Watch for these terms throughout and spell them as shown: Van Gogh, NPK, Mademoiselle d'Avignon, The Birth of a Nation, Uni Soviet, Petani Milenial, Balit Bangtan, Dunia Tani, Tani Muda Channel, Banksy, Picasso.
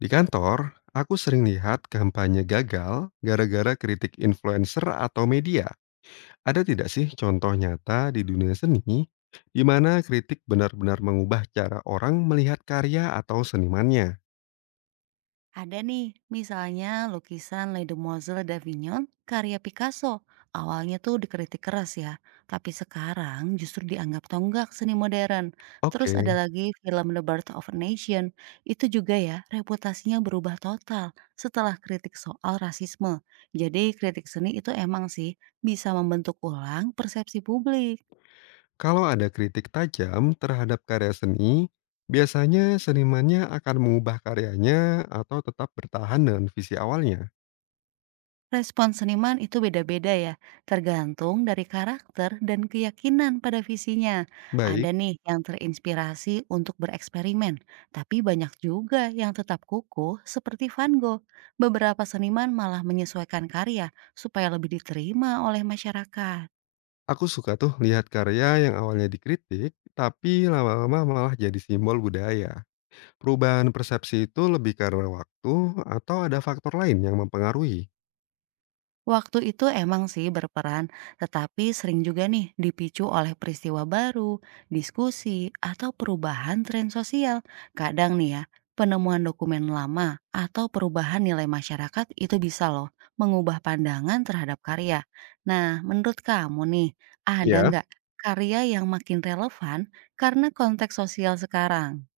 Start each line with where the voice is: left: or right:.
left: Di kantor, aku sering lihat kampanye gagal gara-gara kritik influencer atau media. Ada tidak sih contoh nyata di dunia seni di mana kritik benar-benar mengubah cara orang melihat karya atau senimannya?
right: Ada nih, misalnya lukisan Mademoiselle d'Avignon karya Picasso. Awalnya tuh dikritik keras ya, tapi sekarang justru dianggap tonggak seni modern. Terus
left: Oke,
right: ada lagi film The Birth of a Nation. Itu juga ya, reputasinya berubah total setelah kritik soal rasisme. Jadi kritik seni itu emang sih bisa membentuk ulang persepsi publik.
left: kalau ada kritik tajam terhadap karya seni, biasanya senimannya akan mengubah karyanya atau tetap bertahan dengan visi awalnya.
right: Respon seniman itu beda-beda ya, tergantung dari karakter dan keyakinan pada visinya. Ada
left: Baik,
right: nih yang terinspirasi untuk bereksperimen, tapi banyak juga yang tetap kukuh seperti Van Gogh. Beberapa seniman malah menyesuaikan karya supaya lebih diterima oleh masyarakat.
left: aku suka tuh lihat karya yang awalnya dikritik, tapi lama-lama malah jadi simbol budaya. Perubahan persepsi itu lebih karena waktu atau ada faktor lain yang mempengaruhi?
right: Waktu itu emang sih berperan, tetapi sering juga nih dipicu oleh peristiwa baru, diskusi, atau perubahan tren sosial. Kadang nih ya, penemuan dokumen lama atau perubahan nilai masyarakat itu bisa loh mengubah pandangan terhadap karya. Nah, menurut kamu nih, ada
left: Ya,
right: nggak karya yang makin relevan karena konteks sosial sekarang?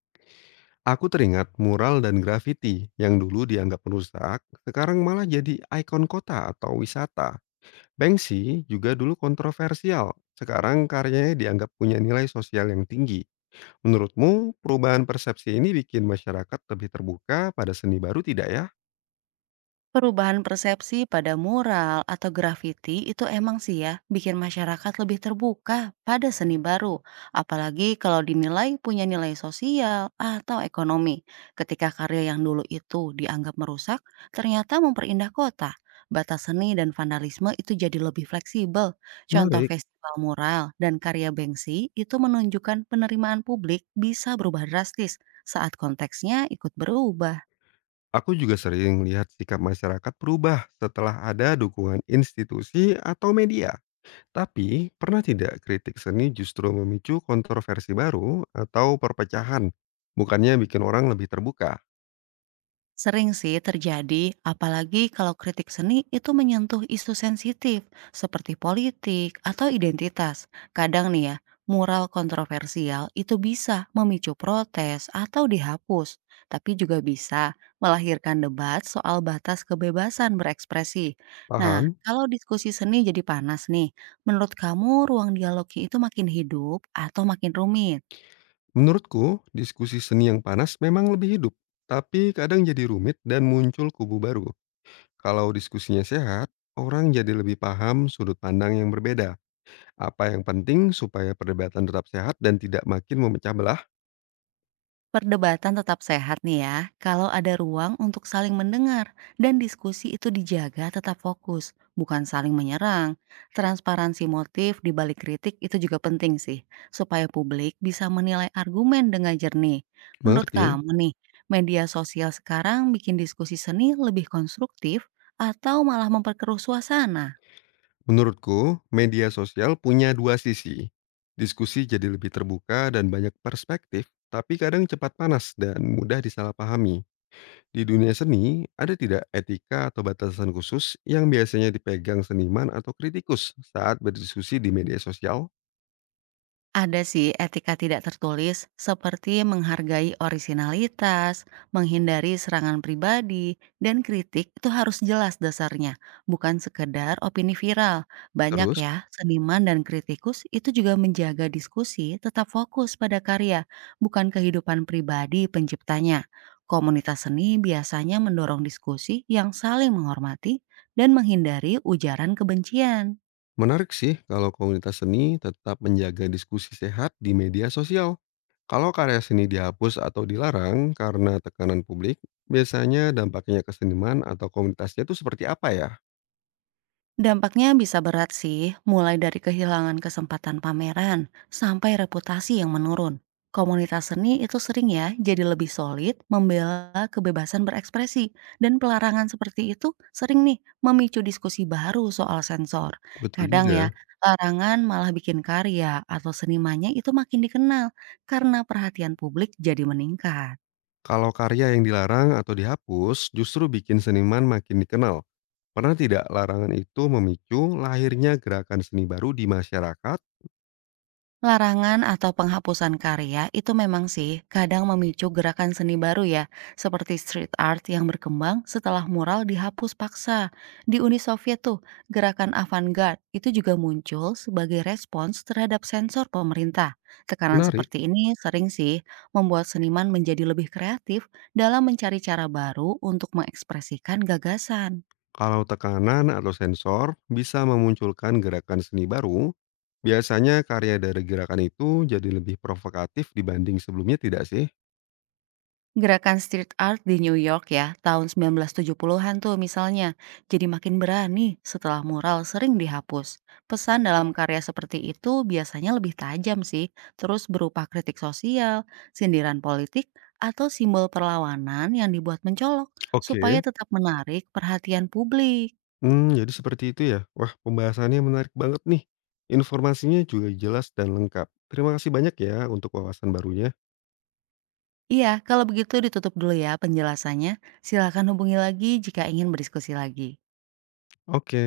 left: aku teringat mural dan grafiti yang dulu dianggap merusak, sekarang malah jadi ikon kota atau wisata. Banksy juga dulu kontroversial, sekarang karyanya dianggap punya nilai sosial yang tinggi. Menurutmu, perubahan persepsi ini bikin masyarakat lebih terbuka pada seni baru tidak ya?
right: Perubahan persepsi pada mural atau grafiti itu emang sih ya bikin masyarakat lebih terbuka pada seni baru, apalagi kalau dinilai punya nilai sosial atau ekonomi. Ketika karya yang dulu itu dianggap merusak, ternyata memperindah kota. Batas seni dan vandalisme itu jadi lebih fleksibel. Contoh
left: Menarik.
right: festival mural dan karya Banksy itu menunjukkan penerimaan publik bisa berubah drastis saat konteksnya ikut berubah.
left: Aku juga sering lihat sikap masyarakat berubah setelah ada dukungan institusi atau media. Tapi, pernah tidak kritik seni justru memicu kontroversi baru atau perpecahan, bukannya bikin orang lebih terbuka?
right: Sering sih terjadi, apalagi kalau kritik seni itu menyentuh isu sensitif seperti politik atau identitas. Kadang nih ya, mural kontroversial itu bisa memicu protes atau dihapus, tapi juga bisa melahirkan debat soal batas kebebasan berekspresi. Nah,
left: Paham?
right: kalau diskusi seni jadi panas nih, menurut kamu ruang dialognya itu makin hidup atau makin rumit?
left: Menurutku, diskusi seni yang panas memang lebih hidup, tapi kadang jadi rumit dan muncul kubu baru. Kalau diskusinya sehat, orang jadi lebih paham sudut pandang yang berbeda. Apa yang penting supaya perdebatan tetap sehat dan tidak makin memecah belah?
right: Perdebatan tetap sehat nih ya, kalau ada ruang untuk saling mendengar dan diskusi itu dijaga tetap fokus, bukan saling menyerang. Transparansi motif di balik kritik itu juga penting sih, supaya publik bisa menilai argumen dengan jernih. Menurut
left: Mengerti?
right: kamu nih, media sosial sekarang bikin diskusi seni lebih konstruktif atau malah memperkeruh suasana?
left: Menurutku, media sosial punya dua sisi. Diskusi jadi lebih terbuka dan banyak perspektif, tapi kadang cepat panas dan mudah disalahpahami. Di dunia seni, ada tidak etika atau batasan khusus yang biasanya dipegang seniman atau kritikus saat berdiskusi di media sosial?
right: Ada sih etika tidak tertulis, seperti menghargai orisinalitas, menghindari serangan pribadi, dan kritik itu harus jelas dasarnya, bukan sekedar opini viral. Banyak
left: Terus,
right: ya, seniman dan kritikus itu juga menjaga diskusi tetap fokus pada karya, bukan kehidupan pribadi penciptanya. Komunitas seni biasanya mendorong diskusi yang saling menghormati dan menghindari ujaran kebencian.
left: menarik sih kalau komunitas seni tetap menjaga diskusi sehat di media sosial. Kalau karya seni dihapus atau dilarang karena tekanan publik, biasanya dampaknya ke seniman atau komunitasnya itu seperti apa ya?
right: Dampaknya bisa berat sih, mulai dari kehilangan kesempatan pameran sampai reputasi yang menurun. Komunitas seni itu sering ya jadi lebih solid, membela kebebasan berekspresi, dan pelarangan seperti itu sering nih memicu diskusi baru soal sensor.
left: Betul
right: Kadang ya,
left: juga.
right: larangan malah bikin karya atau senimannya itu makin dikenal karena perhatian publik jadi meningkat.
left: Kalau karya yang dilarang atau dihapus justru bikin seniman makin dikenal. Pernah tidak larangan itu memicu lahirnya gerakan seni baru di masyarakat?
right: Larangan atau penghapusan karya itu memang sih kadang memicu gerakan seni baru ya, seperti street art yang berkembang setelah mural dihapus paksa. Di Uni Soviet tuh, gerakan avant-garde itu juga muncul sebagai respons terhadap sensor pemerintah. Tekanan
left: Menarik.
right: seperti ini sering sih membuat seniman menjadi lebih kreatif dalam mencari cara baru untuk mengekspresikan gagasan.
left: Kalau tekanan atau sensor bisa memunculkan gerakan seni baru, biasanya karya dari gerakan itu jadi lebih provokatif dibanding sebelumnya tidak sih?
right: Gerakan street art di New York ya, tahun 1970-an tuh misalnya, jadi makin berani setelah mural sering dihapus. Pesan dalam karya seperti itu biasanya lebih tajam sih, terus berupa kritik sosial, sindiran politik, atau simbol perlawanan yang dibuat mencolok, supaya
left: Oke,
right: tetap menarik perhatian publik.
left: hmm, jadi seperti itu ya. Wah, pembahasannya menarik banget nih. Informasinya juga jelas dan lengkap. Terima kasih banyak ya untuk wawasan barunya.
right: Iya, kalau begitu ditutup dulu ya penjelasannya. Silakan hubungi lagi jika ingin berdiskusi lagi.
left: Oke.